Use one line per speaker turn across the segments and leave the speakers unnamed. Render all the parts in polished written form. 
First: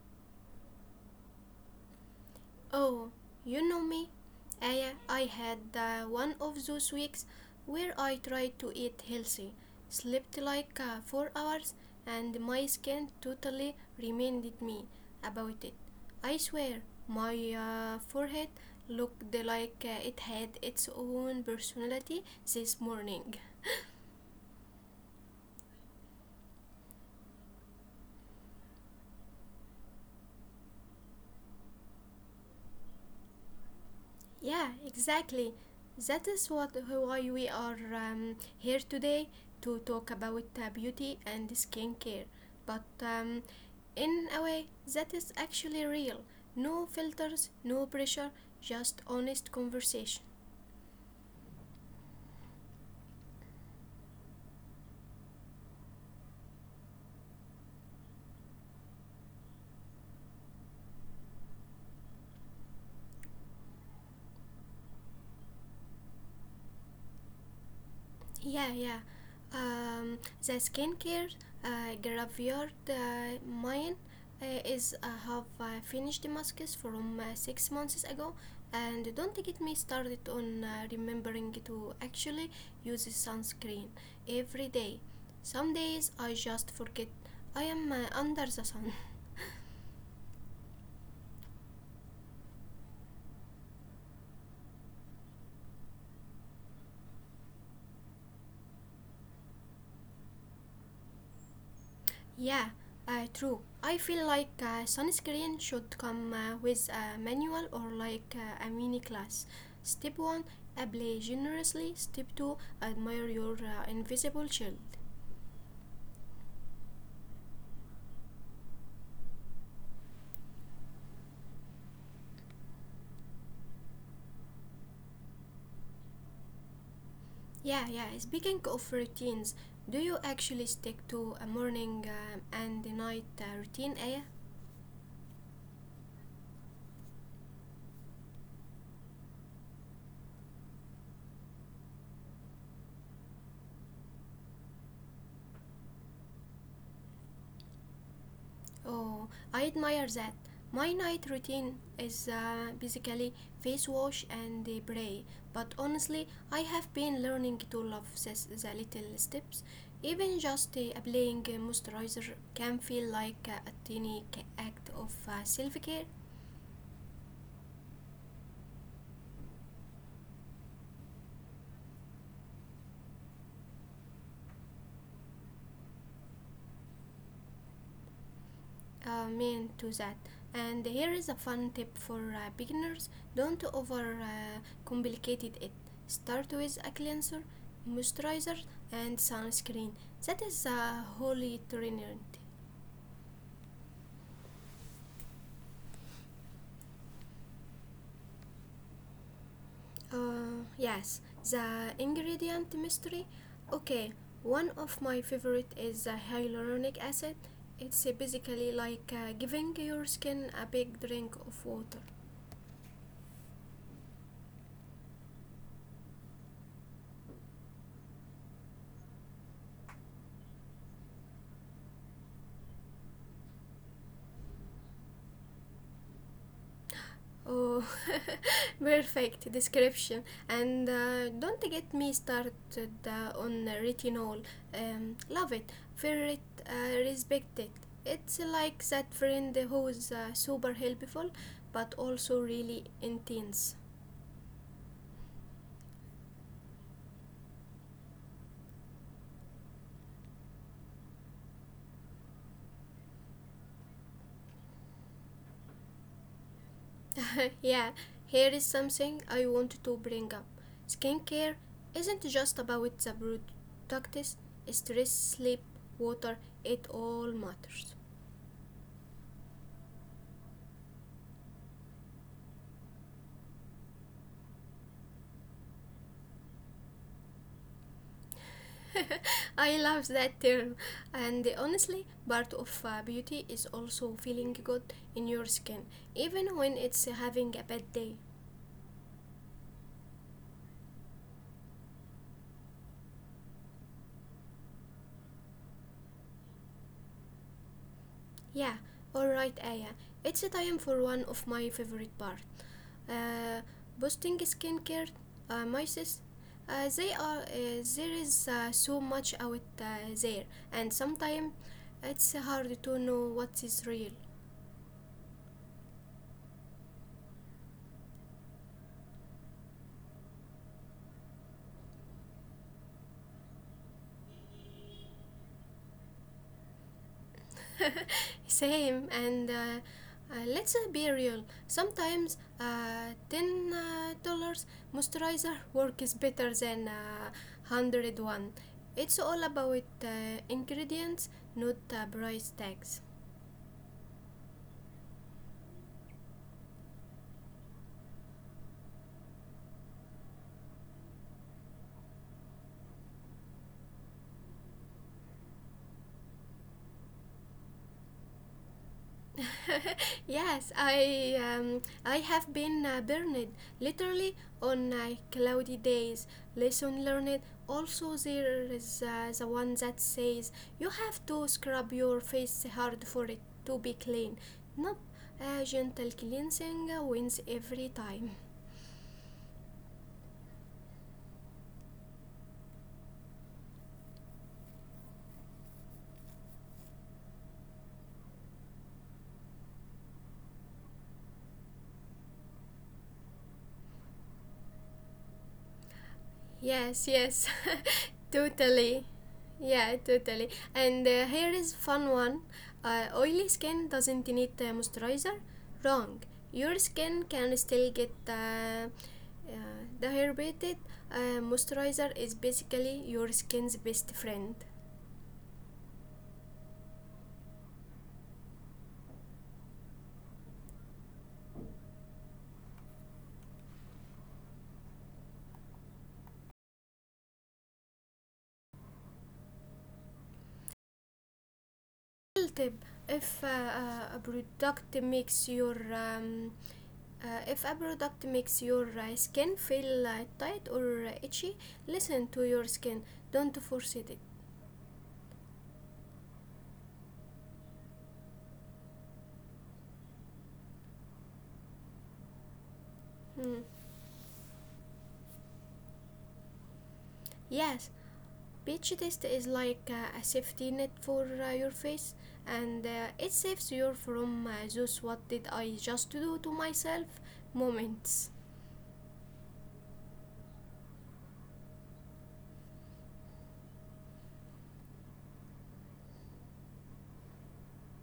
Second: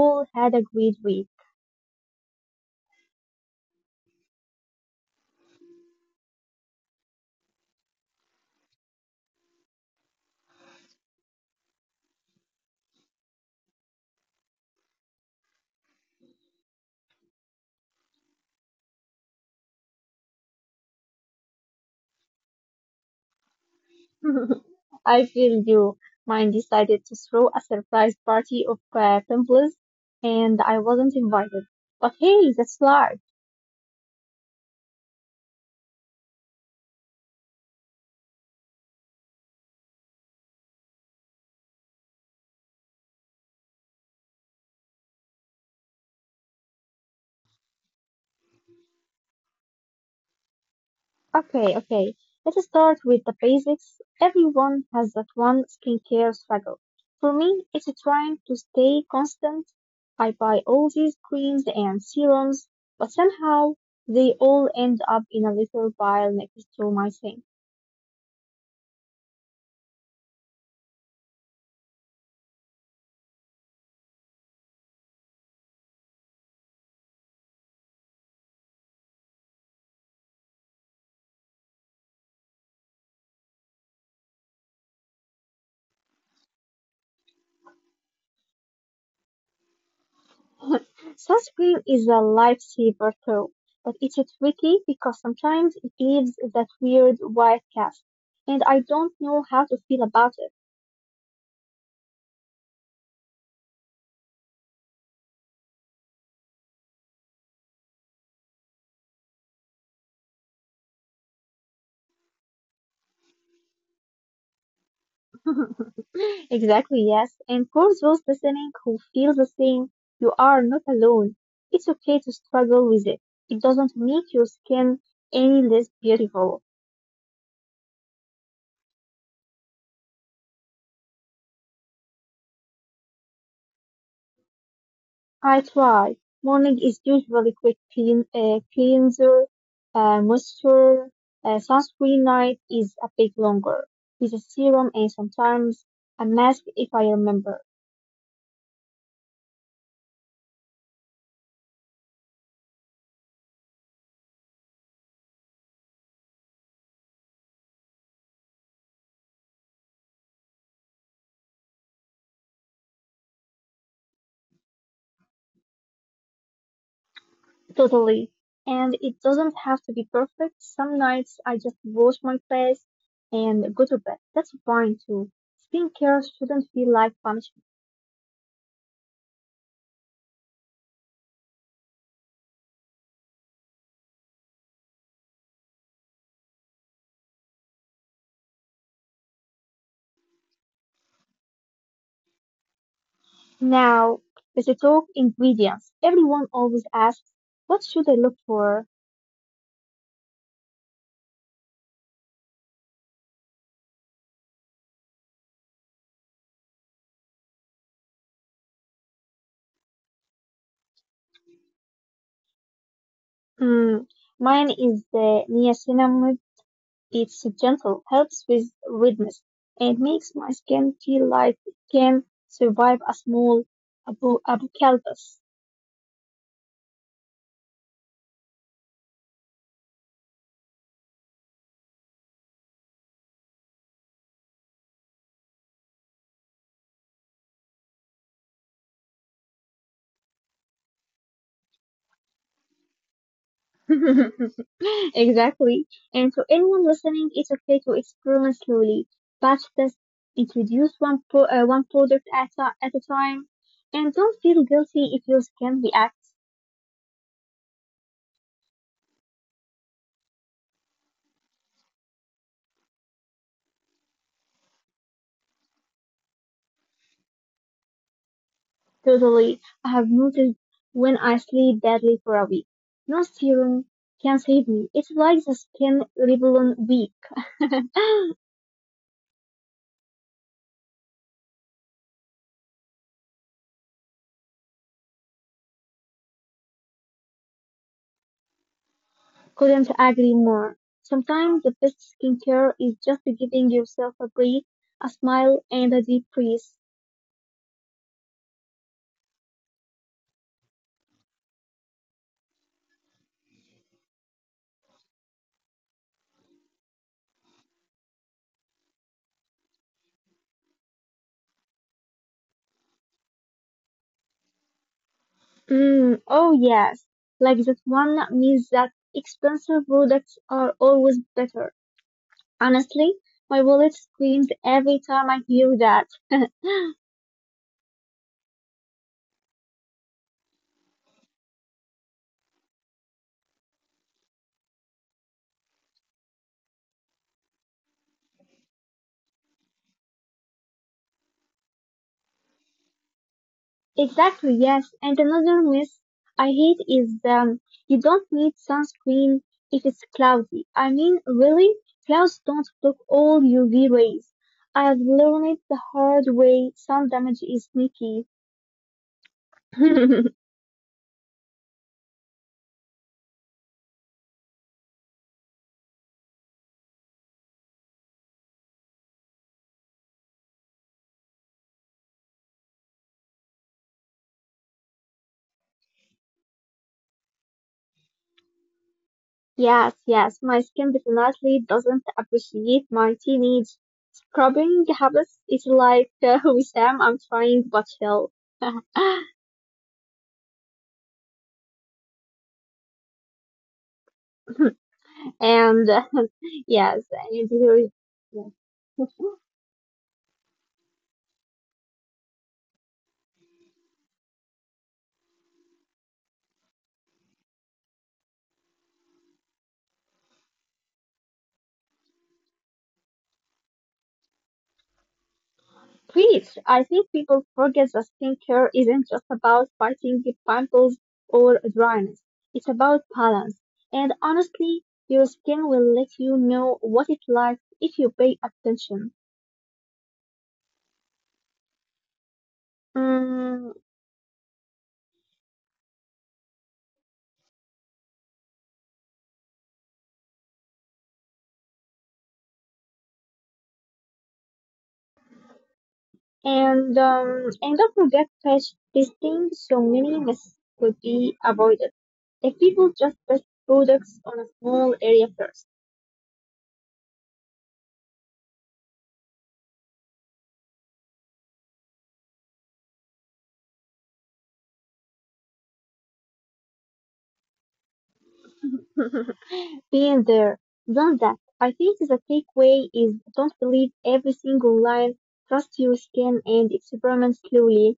all had a great week.
Oh, you know me. I had one of those weeks where I tried to eat healthy, slept like 4 hours, and my skin totally reminded me about it. I swear, my forehead looked like it had its own personality this morning.
I feel you. Mine decided to throw a surprise party of pimples and I wasn't invited. But hey, that's life.
Yeah, exactly. That is what why we are here today to talk about beauty and skincare. But in a way, that is actually real. No filters, no pressure, just honest conversation.
Okay, okay. Let's start with the basics. Everyone has that one skincare struggle. For me, it's trying to stay constant. I buy all these creams and serums, but somehow they all end up in a little pile next to my sink.
Yeah, yeah. Um, the skincare graveyard, mine is, I have finished masks from 6 months ago, and don't get me started on remembering to actually use sunscreen every day. Some days I just forget I am under the sun.
Sunscreen is a lifesaver too, but it's tricky because sometimes it leaves that weird white cast, and I don't know how to feel about it.
Yeah, true. I feel like sunscreen should come with a manual or like a mini class. Step 1, apply generously. Step 2, admire your invisible shield.
Exactly, yes. And for those listening who feel the same, you are not alone. It's okay to struggle with it. It doesn't make your skin any less beautiful.
Yeah, yeah. Speaking of routines, do you actually stick to a morning and night routine, Aya?
I try. Morning is usually quick clean, cleanser, moisture, sunscreen night is a bit longer. With a serum and sometimes a mask if I remember.
Oh, I admire that. My night routine is basically face wash and pray. But honestly, I have been learning to love this, the little steps. Even just applying a moisturizer can feel like a tiny act of self care.
Totally. And it doesn't have to be perfect. Some nights I just wash my face and go to bed. That's fine too. Skincare shouldn't feel like punishment.
Uh, mean to that. And here is a fun tip for beginners: don't over complicate it. Start with a cleanser, moisturizer, and sunscreen. That is the holy trinity.
Now, let's talk ingredients. Everyone always asks, what should I look for?
Yes, the ingredient mystery. Okay, one of my favorite is the hyaluronic acid. It's basically like giving your skin a big drink of water.
Hmm, mine is the niacinamide. It's gentle, helps with redness, and makes my skin feel like it can survive a small apocalypse.
Oh, perfect description. And don't get me started on retinol. Love it, fear it, respect it. It's like that friend who's super helpful but also really intense.
Exactly. And for anyone listening, it's okay to experiment slowly, batch test, introduce one product at a time, and don't feel guilty if your skin reacts.
Yeah, here is something I want to bring up. Skincare isn't just about the products, stress, sleep, water, it all matters.
Totally, I have noticed when I sleep badly for a week. No serum can save me. It's like the skin rebellion week.
I love that term. And honestly, part of beauty is also feeling good in your skin, even when it's having a bad day.
Couldn't agree more. Sometimes the best skincare is just giving yourself a breathe, a smile, and a deep breath.
Yeah, alright, Aya. It's time for one of my favorite part. Uh, Boosting skincare, my sis. They are There is so much out there, and sometimes it's hard to know what is real.
Mm, oh yes, like that one means that expensive products are always better. Honestly, my wallet screams every time I hear that.
Same, and let's be real. Sometimes ten dollars moisturizer works better than 100 one. It's all about ingredients, not price tags.
Exactly, yes. And another myth I hate is you don't need sunscreen if it's cloudy. I mean, really, clouds don't block all UV rays. I've learned it the hard way. Sun damage is sneaky.
Yes, I have been burned literally on cloudy days. Lesson learned. Also, there is the one that says you have to scrub your face hard for it to be clean. Nope, gentle cleansing wins every time.
Yes, yes, my skin definitely doesn't appreciate my teenage scrubbing habits. It's like with Sam, I'm trying but fail. and uh,
Yes,
yes,
yes,
and here is yes.
totally. Yeah, totally. And here is fun one. Oily skin doesn't need moisturizer. Wrong. Your skin can still get uh, dehydrated. Moisturizer is basically your skin's best friend.
Preach. I think people forget that skincare isn't just about fighting the pimples or dryness. It's about balance. And honestly, your skin will let you know what it likes if you pay attention.
Little tip: If
Mm,
a product makes your if a product makes your skin feel tight or itchy, listen to your skin. Don't force it.
and in the product page listing, so many mistakes could be avoided if people just test
Mm.
products on a small area first.
Yes, beach test is like a safety net for your face and it saves you from those what did I just do to myself moments.
Been there, done that. I think the takeaway is don't believe every single line. Trust your skin and experiment slowly.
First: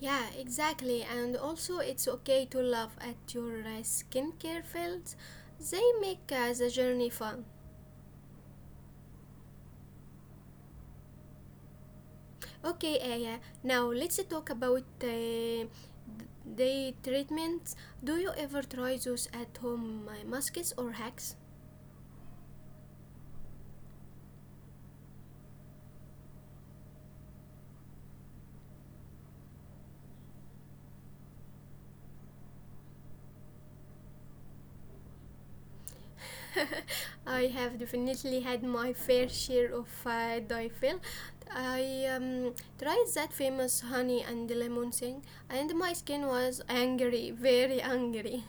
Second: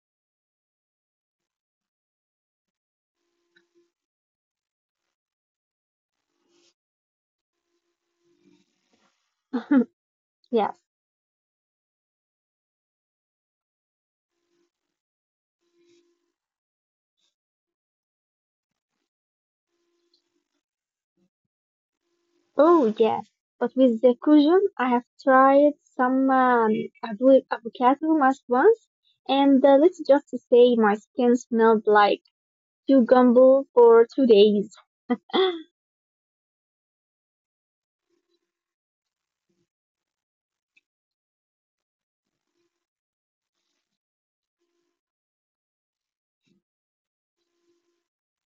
Yeah, exactly. And also, it's okay to laugh at your skincare fails. They make the journey fun.
Yes.
Okay, Aya, now let's talk about day treatments. Do you ever try those at home masks or hacks?
Oh, yes. But with the cushion, I have tried some avocado mask once, and let's just say my skin smelled like To gamble for 2 days.
I have definitely had my fair share of Difil. I tried that famous honey and lemon thing, and my skin was angry, very angry.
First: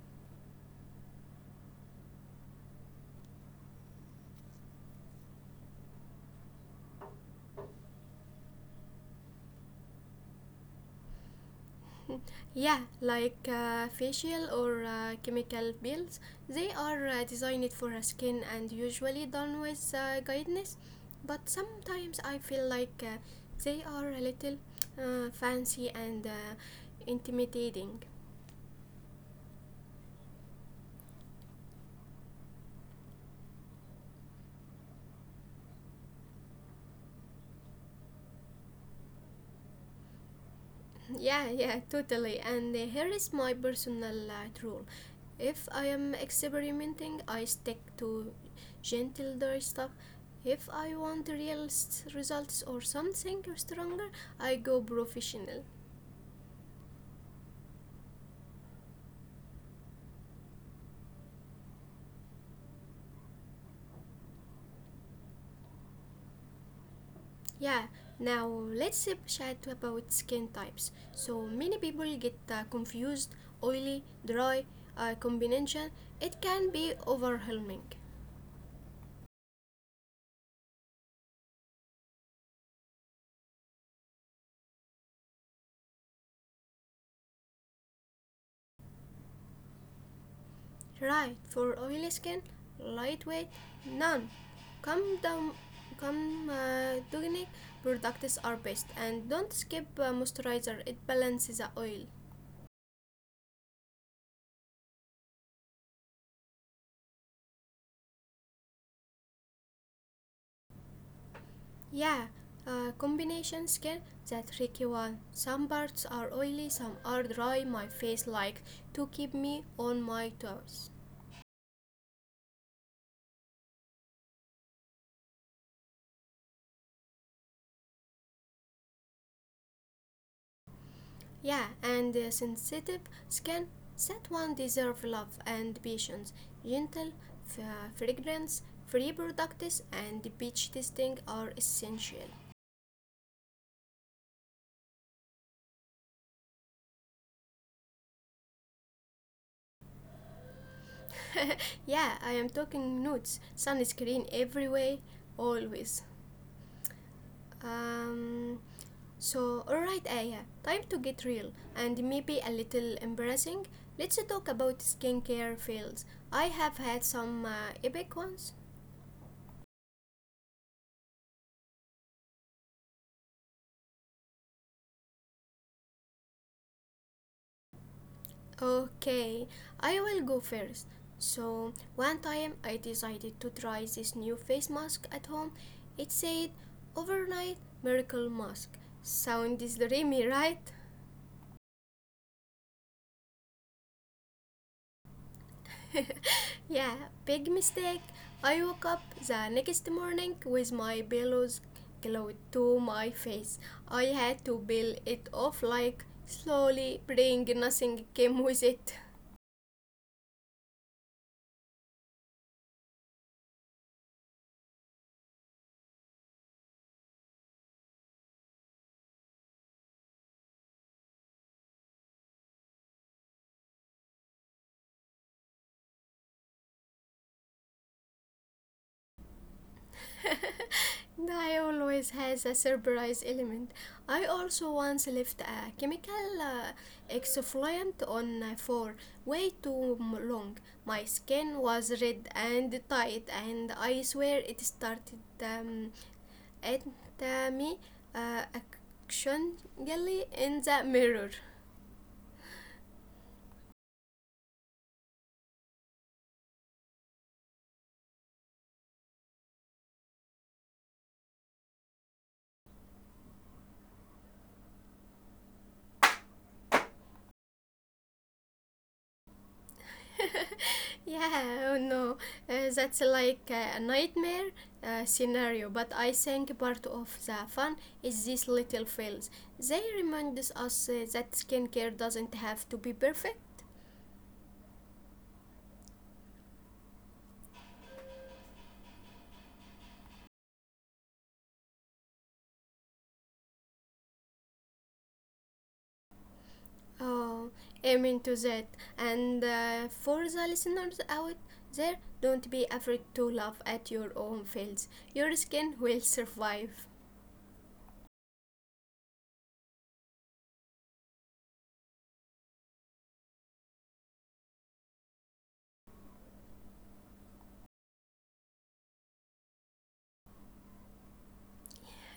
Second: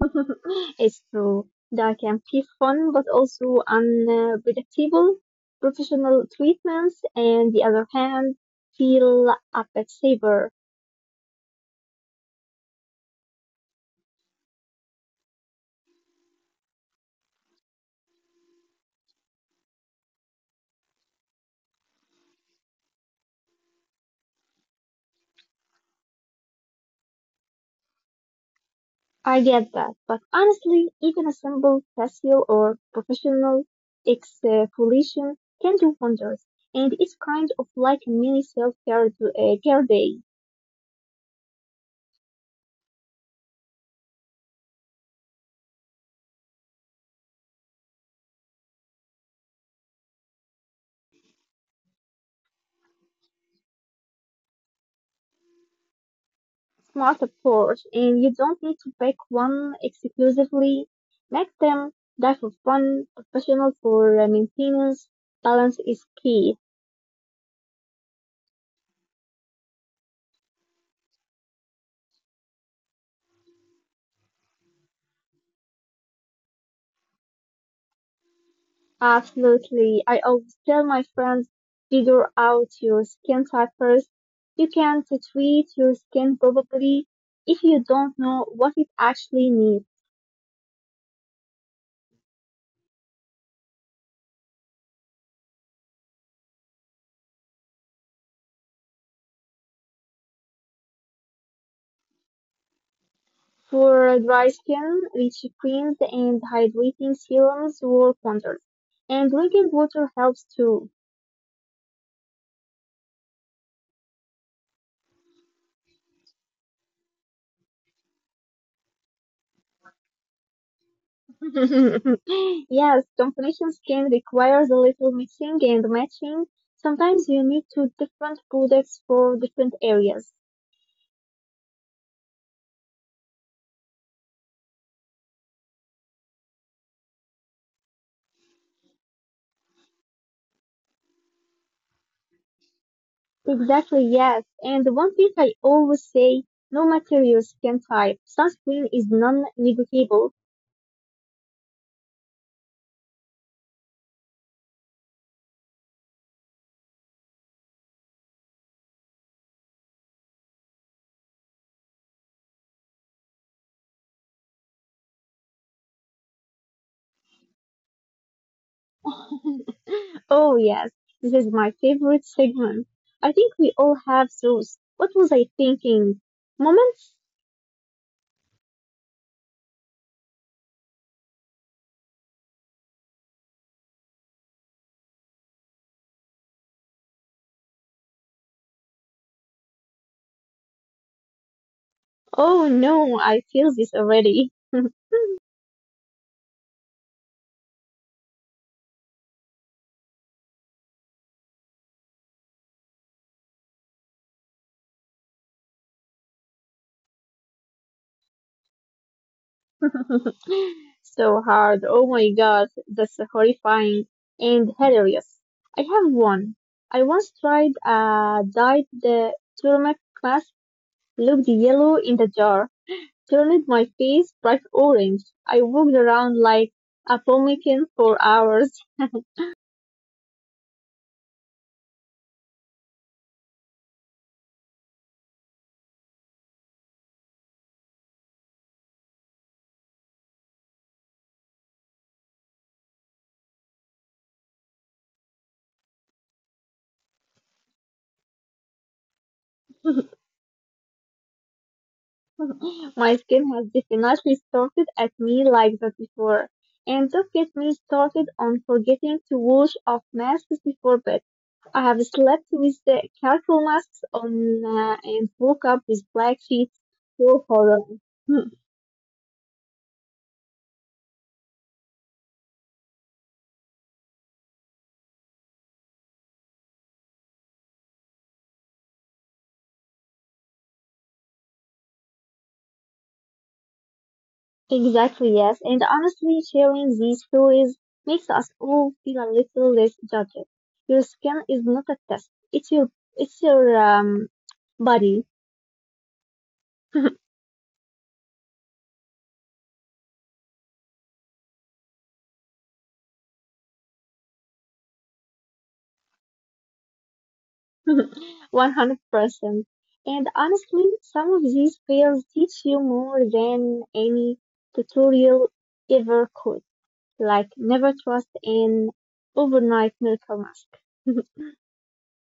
It's true. That can be fun, but also unpredictable. Professional treatments, and the other hand, feel a bit safer.
Yeah, like facial or chemical peels, they are designed for a skin and usually done with guidance, but sometimes I feel like they are a little fancy and intimidating.
I get that, but honestly, even a simple facial or professional exfoliation can do wonders, and it's kind of like a mini self-care care day.
Yeah, yeah, totally. And here is my personal rule. If I am experimenting, I stick to gentle dry stuff. If I want real results or something stronger, I go professional.
Smart approach and you don't need to pick one exclusively. Make them die for fun, professional for maintenance. Balance is key.
Yeah, now let's chat about skin types. So many people get confused, oily, dry, combination. It can be overwhelming.
Absolutely. I always tell my friends, figure out your skin type first. You can treat your skin probably if you don't know what it actually needs.
Right, for oily skin, lightweight, none. Come down, come Dugnic products are best, and don't skip moisturizer. It balances the oil.
For dry skin, rich creams and hydrating serums work wonders. And drinking water helps too.
Yeah, combination skin, that tricky one. Some parts are oily, some are dry. My face like to keep me on my toes.
Yes, combination skin requires a little mixing and matching. Sometimes you need two different products for different areas.
Yeah, and a sensitive skin. That one deserve love and patience, gentle fragrance, free products, and beach testing are essential.
Exactly, yes. And one thing I always say, no matter your skin type, sunscreen is non-negotiable.
Yeah, I am talking nudes, sunscreen every way, always. Um, so, alright, Aya, time to get real and maybe a little embarrassing. Let's talk about skincare fails. I have had some epic ones.
Oh, yes, this is my favorite segment. I think we all have those. What was I thinking? Moments?
Okay, I will go first. So, one time I decided to try this new face mask at home. It said overnight miracle mask. Sounds dreamy, right?
Oh no, I feel this already.
Yeah, big mistake. I woke up the next morning with my pillows glued to my face. I had to peel it off like slowly, praying nothing came with it.
So hard. Oh my god, that's horrifying and hilarious. I have one. I once tried a dyed turmeric mask, looked yellow in the jar, turned my face bright orange. I walked around like a pumpkin for hours.
I always has a surprise element. I also once left a chemical exfoliant on for way too long. My skin was red and tight, and I swear it started at me actionally in the mirror.
My skin has definitely started at me like that before. And don't get me started on forgetting to wash off masks before bed. I have slept with the charcoal masks on and woke up with black sheets full of horror. Hmm,
Yeah, oh no, that's like a nightmare scenario. But I think part of the fun is these little fails. They remind us that skincare doesn't have to be perfect.
exactly, yes. And honestly, sharing these stories makes us all feel a little less judged. Your skin is not a test. It's your body.
Oh, amen to that. And for the listeners out there, don't be afraid to laugh at your own fails. Your skin will survive.
100%. And honestly, some of these fails teach you more than any tutorial ever could. Like never trust an overnight miracle mask.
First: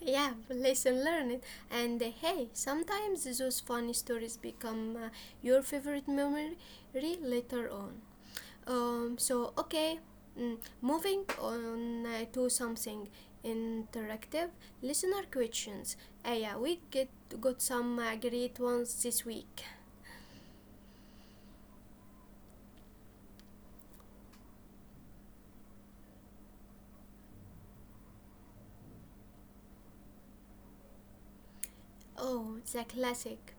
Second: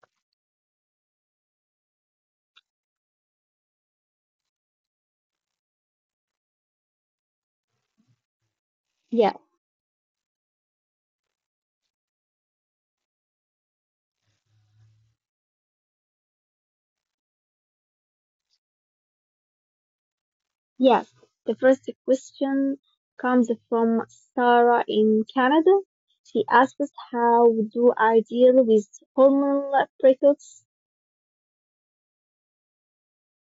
Yeah, lesson learned. And hey, sometimes those funny stories become your favorite memory later on. Um,
Yeah,
so, okay, mm, moving on to something interactive: listener questions. Yeah, we get got some great ones this week.
yeah. The first question comes from Sarah in Canada. She asks, "How do I deal with hormonal breakouts?"
Oh, the classic.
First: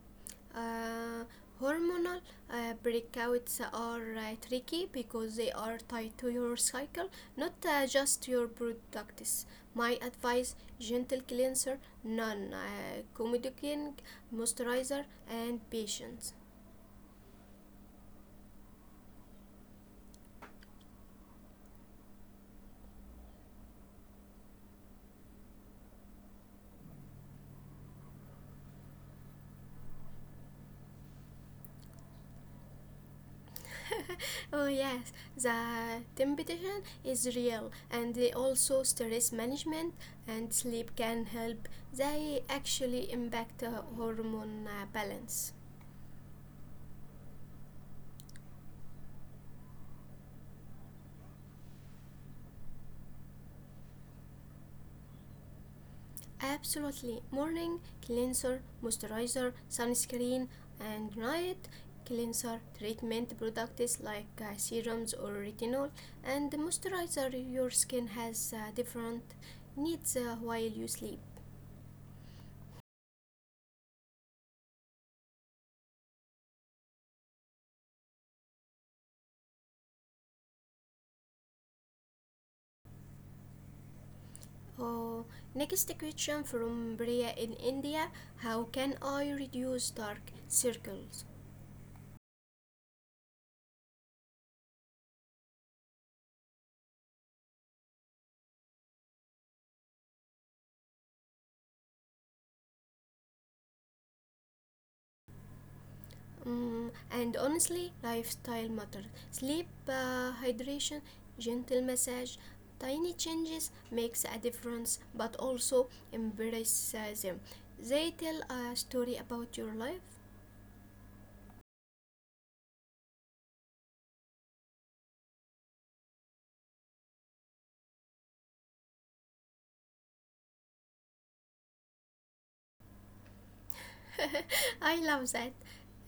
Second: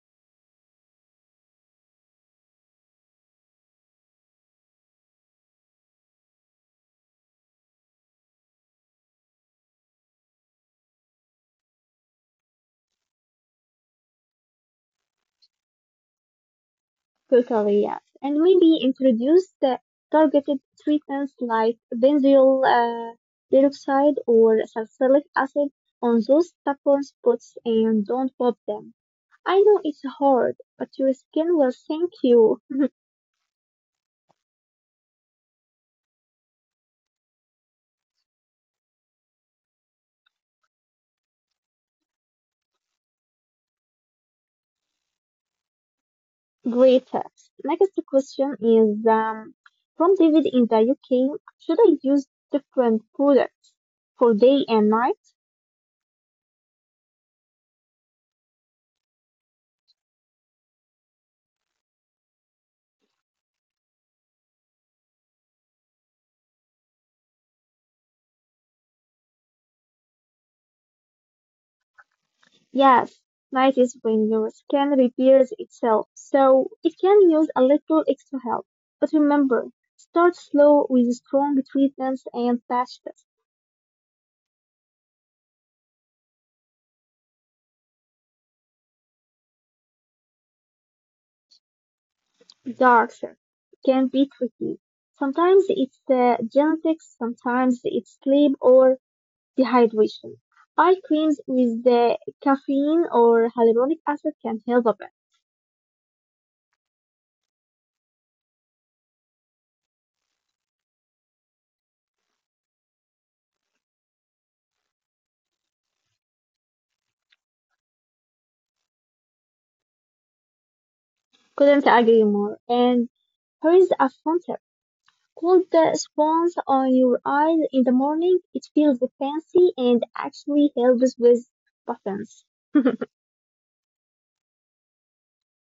Uh, Hormonal breakouts are tricky because they are tied to your cycle, not just your products. My advice: gentle cleanser, non comedogenic moisturizer, and patience.
Totally, yes, and maybe introduce the targeted treatments like benzoyl peroxide or salicylic acid on those stubborn spots and don't pop them. I know it's hard, but your skin will thank you
Oh yes, the temptation is real, and they also stress management and sleep can help. They actually impact hormone balance.
later. Next question is from David in the UK. Should I use different products for day and night?
Absolutely. Morning: cleanser, moisturizer, sunscreen. And night: cleanser, treatment products like serums or retinol, and moisturizer. Your skin has different needs while you sleep.
Yes, night is when your skin repairs itself, so it can use a little extra help. But remember, start slow with strong treatments and patches.
Oh, next question from Bria in India. How can I reduce dark circles?
Darker can be tricky. Sometimes it's genetics, sometimes it's sleep or dehydration. Eye creams with the caffeine or hyaluronic acid can help a bit.
Mm, and honestly, lifestyle matters. Sleep, hydration, gentle massage, tiny changes makes a difference. But also embrace them. They tell a story about your life.
Couldn't agree more. And here's a fun tip. Put the sponge on your eyes in the morning. It feels fancy and actually helps with buttons.
I love that.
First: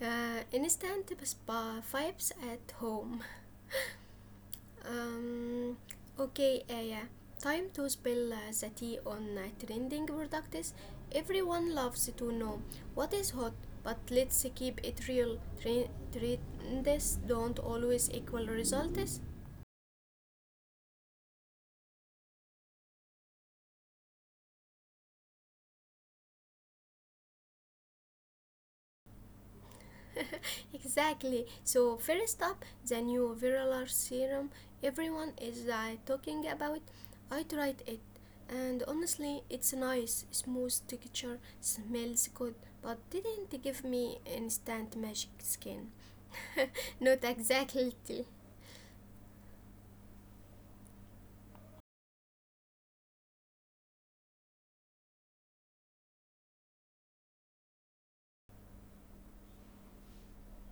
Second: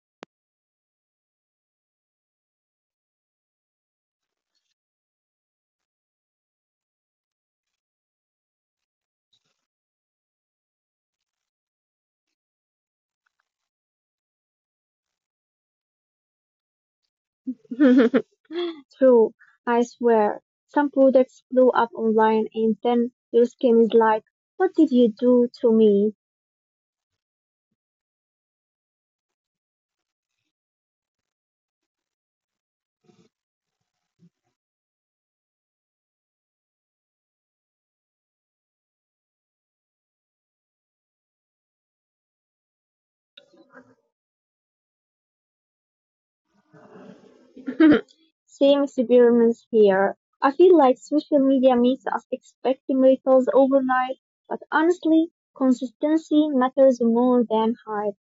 Instant spa vibes at home. Um, okay, Aya. Time to spill the tea on trending products. Everyone loves to know what is hot, but let's keep it real. Trends don't always equal results.
True, I swear. Some products blow up online and then your skin is like, what did you do to me?
Exactly. So first up, the new Viralar serum everyone is talking about. I tried it, and honestly, it's nice, smooth texture, smells good, but didn't give me instant magic skin. Not exactly.
Same experiments here. I feel like social media makes us expect miracles overnight, but honestly, consistency matters more than hype.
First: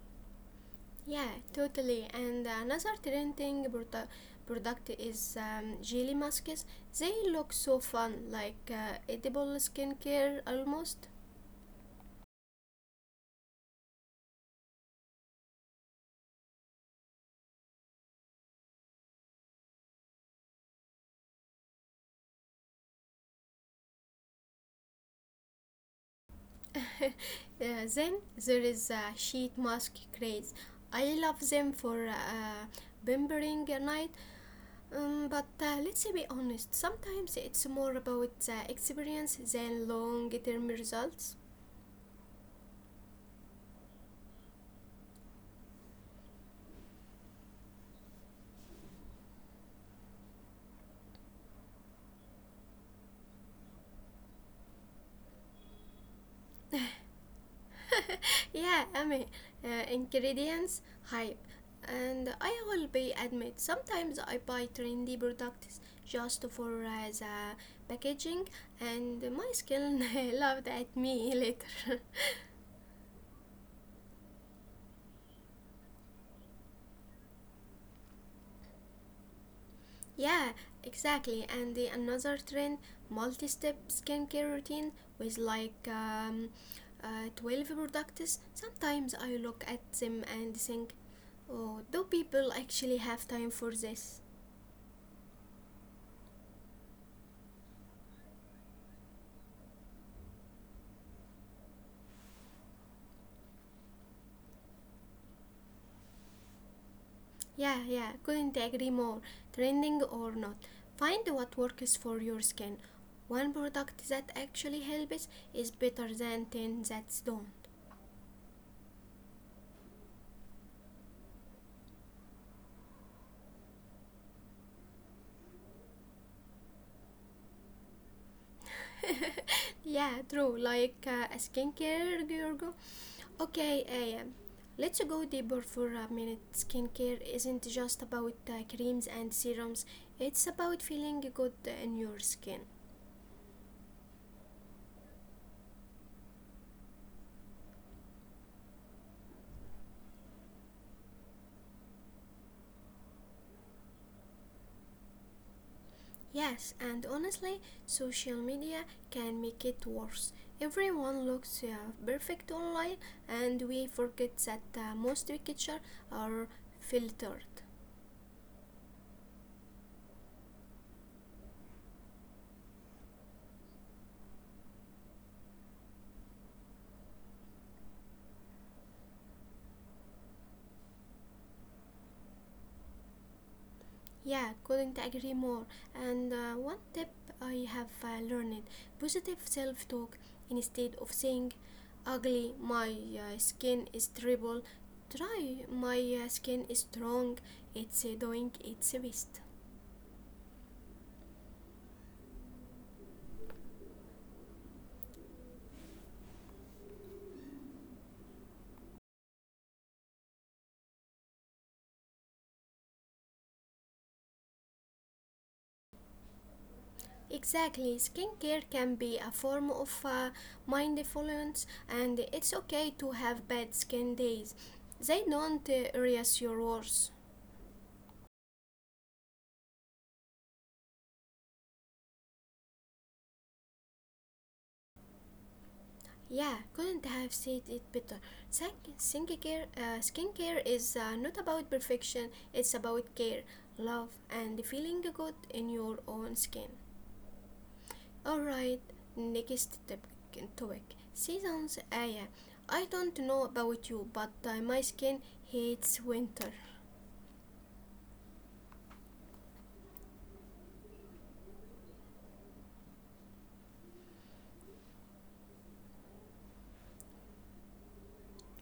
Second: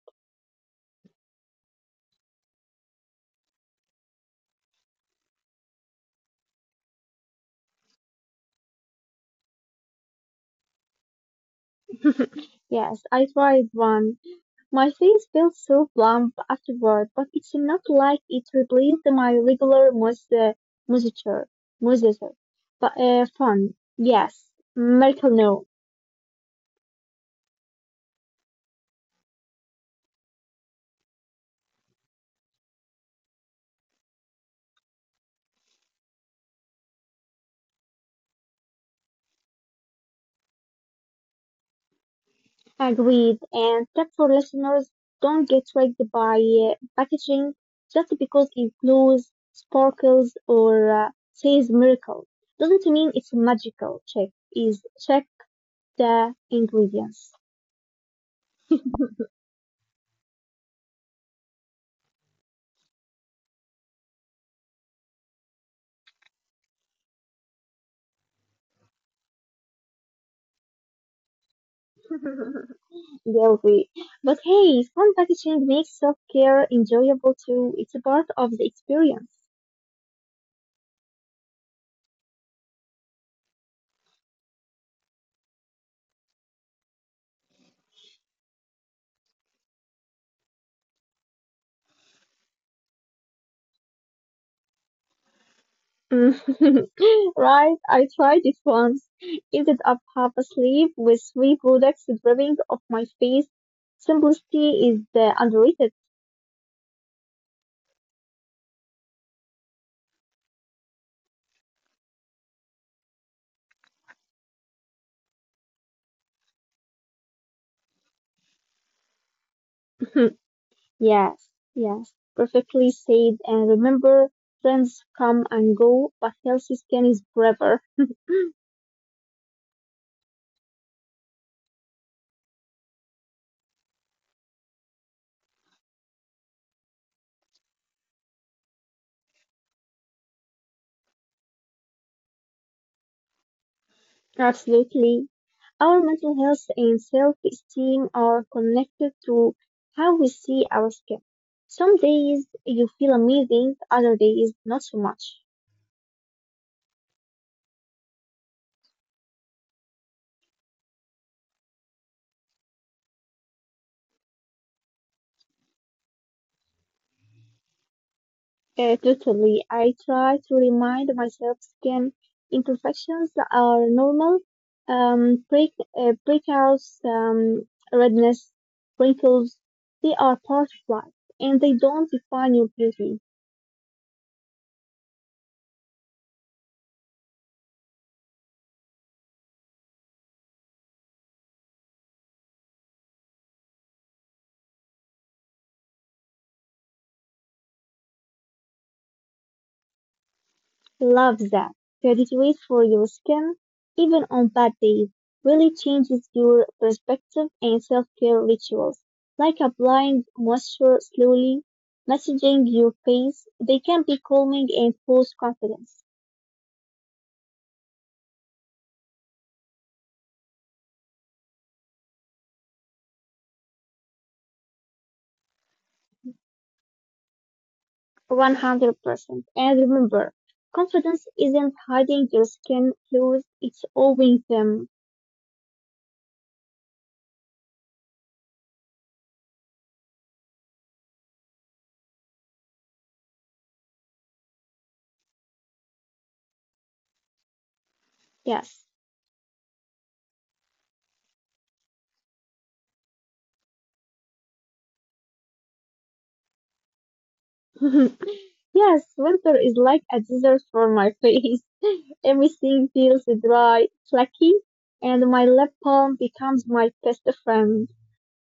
Yeah, totally. And another trending product is jelly masks. They look so fun, like edible skincare almost.
Yes, I tried one. My face felt so plump afterward, but it's not like it replaced my regular moisture, moisture, but fun. Yes, miracle no.
Then there is a sheet mask craze. I love them for pampering a night, but let's be honest, sometimes it's more about the experience than long term results.
Agreed. And tip for listeners, don't get tricked by packaging just because it glows, sparkles, or says miracle. Doesn't mean it's magical. Check the ingredients.
Yeah, I mean, ingredients, hype. And I will be admit, sometimes I buy trendy products just for the packaging, and my skin laughed at me later.
Guilty. But hey, fun packaging makes self-care enjoyable too. It's a part of the experience.
Yeah, exactly. And the another trend, multi-step skincare routine with like 12 products. Sometimes I look at them and think, oh, do people actually have time for this?
Mm. Right, I tried it once. Ended up half asleep with three products dripping off my face. Simplicity is underrated.
Yeah, yeah, couldn't agree more. Trending or not, find what works for your skin. One product that actually helps is better than 10 that don't.
Yes, yes, perfectly said. And remember, trends come and go, but healthy skin is forever.
Yeah, true. Like a skincare, Giorgio. Okay, A. M, let's go deeper for a minute. Skincare isn't just about creams and serums, it's about feeling good in your skin.
Absolutely. Our mental health and self-esteem are connected to how we see our skin. Some days you feel amazing, other days not so much.
Yes, and honestly, social media can make it worse. Everyone looks perfect online, and we forget that most pictures are filtered.
Totally. I try to remind myself skin imperfections are normal. Breakouts, redness, wrinkles, they are part of life and they don't define your beauty.
Yeah, couldn't agree more. And one tip I have learned: positive self talk. Instead of saying, ugly, my skin is terrible, try, my skin is strong, it's doing its best.
Love that. Gratitude for your skin, even on bad days, really changes your perspective and self-care rituals. Like applying moisture slowly, massaging your face, they can be calming and boost confidence.
Exactly, skincare can be a form of mindfulness, and it's okay to have bad skin days. They don't erase your worth.
100%. And remember, confidence isn't hiding your skin clothes, it's owning them.
Yeah, couldn't have said it better. Skincare, skincare is not about perfection, it's about care, love, and feeling good in your own skin. Alright,
Yes.
next topic. Seasons. Ah, yeah. I don't know about you, but my skin hates winter.
Yes, winter is like a desert for my face. Everything feels dry, flaky, and my left palm becomes my best friend.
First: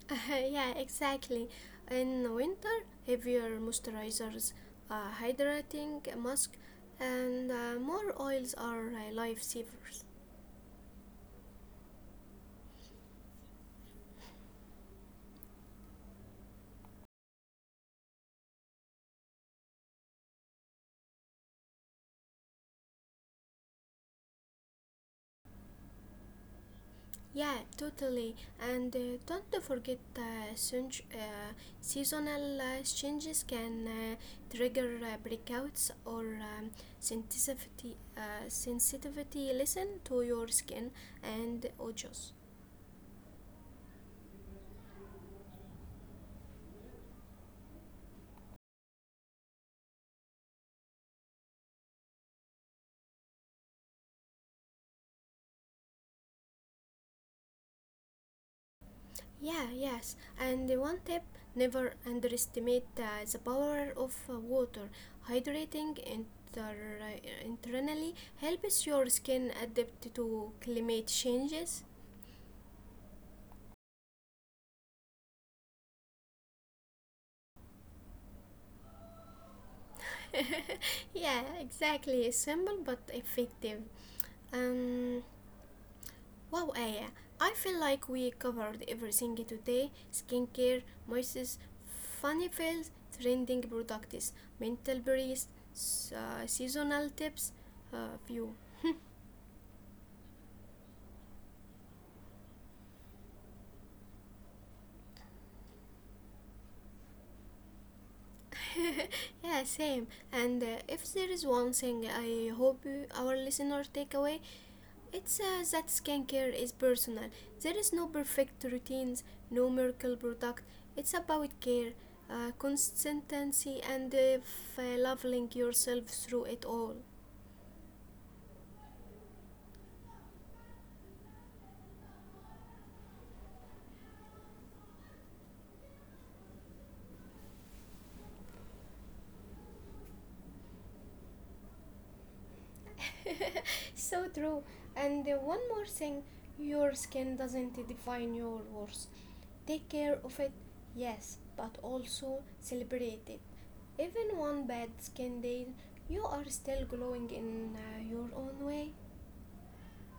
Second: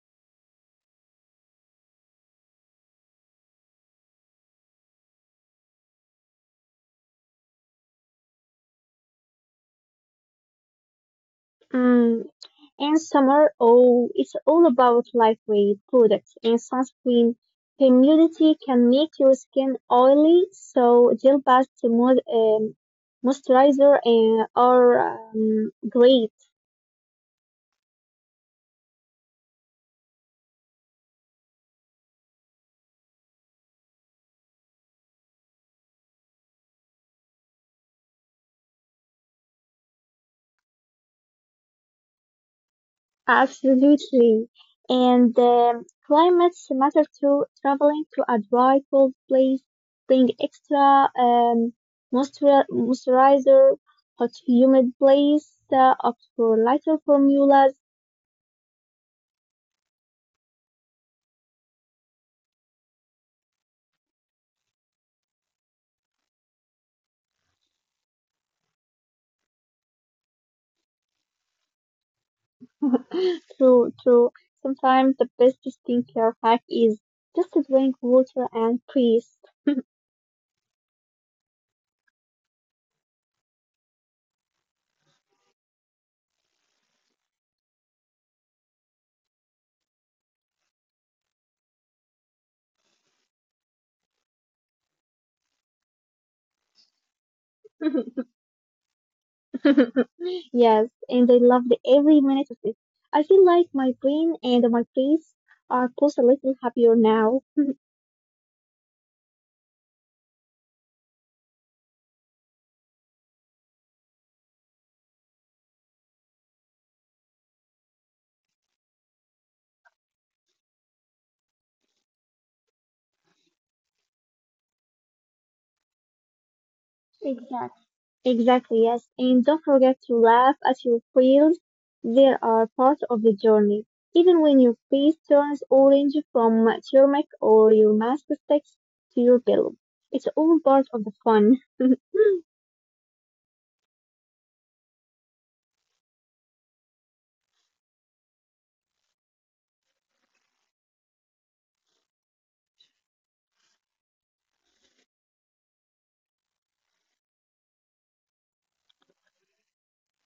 Yeah, exactly. In winter, heavier moisturizers, hydrating mask, and more oils are lifesavers.
Mm, in summer oh, it's all about lightweight products and sunscreen. Humidity can make your skin oily, so gel baths, moisturizer and are great.
Yeah, totally. And don't forget seasonal changes can trigger breakouts or sensitivity. Sensitivity. Listen to your skin and ojos.
Absolutely. And climates matter too. Traveling to a dry, cold place, bring extra moisturizer, hot, humid place, opt for lighter formulas.
Yeah, yes. And one tip: never underestimate the power of water. Hydrating internally helps your skin adapt to climate changes.
True, true. Sometimes the best skincare hack is just to drink water and breathe.
Yeah, exactly. Simple but effective. Um, wow, Aya. I feel like we covered everything today: skincare, moists, funny fails, trending products, mental breeze, seasonal tips. Few.
Yes, and I loved every minute of it. I feel like my brain and my face are both a little happier now.
Yeah, same. And if there is one thing I hope you, our listener take away, it says that skincare is personal. There is no perfect routines, no miracle product. It's about care, consistency, and leveling yourself through it all.
Exactly. Exactly, yes. And don't forget to laugh at your fails. They are part of the journey. Even when your face turns orange from turmeric or your mask sticks to your pillow, it's all part of the fun.
So true. And one more thing: your skin doesn't define your worth. Take care of it, yes, but also celebrate it. Even one bad skin day, you are still glowing in your own way.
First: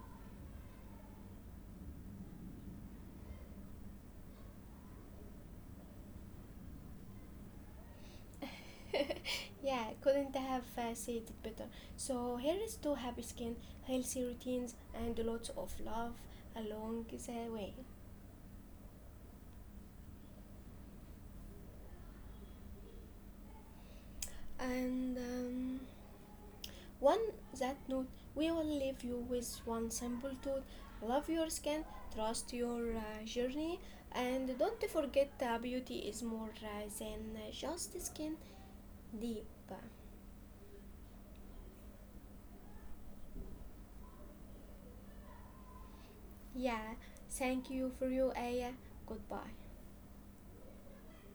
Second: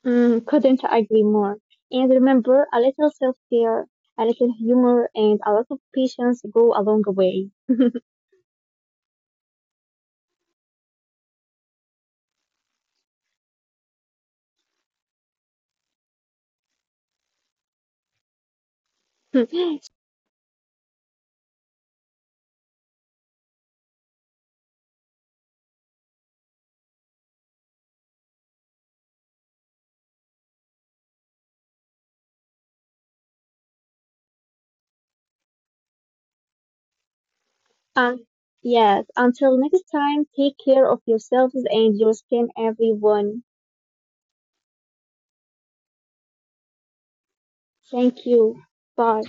Mm, couldn't agree more. And remember, a little self-care, a little humor, and a lot of patience go a long way.
Yeah, couldn't have said it better. So here is to happy skin, healthy routines, and lots of love along the way. And one that note, we will leave you with one simple thought: love your skin, trust your journey, and don't forget beauty is more than just skin deep.
um, yes, until next time, take care of yourselves and your skin, everyone.
Yeah, thank you for your Aya. Goodbye.
Thank you. Bye.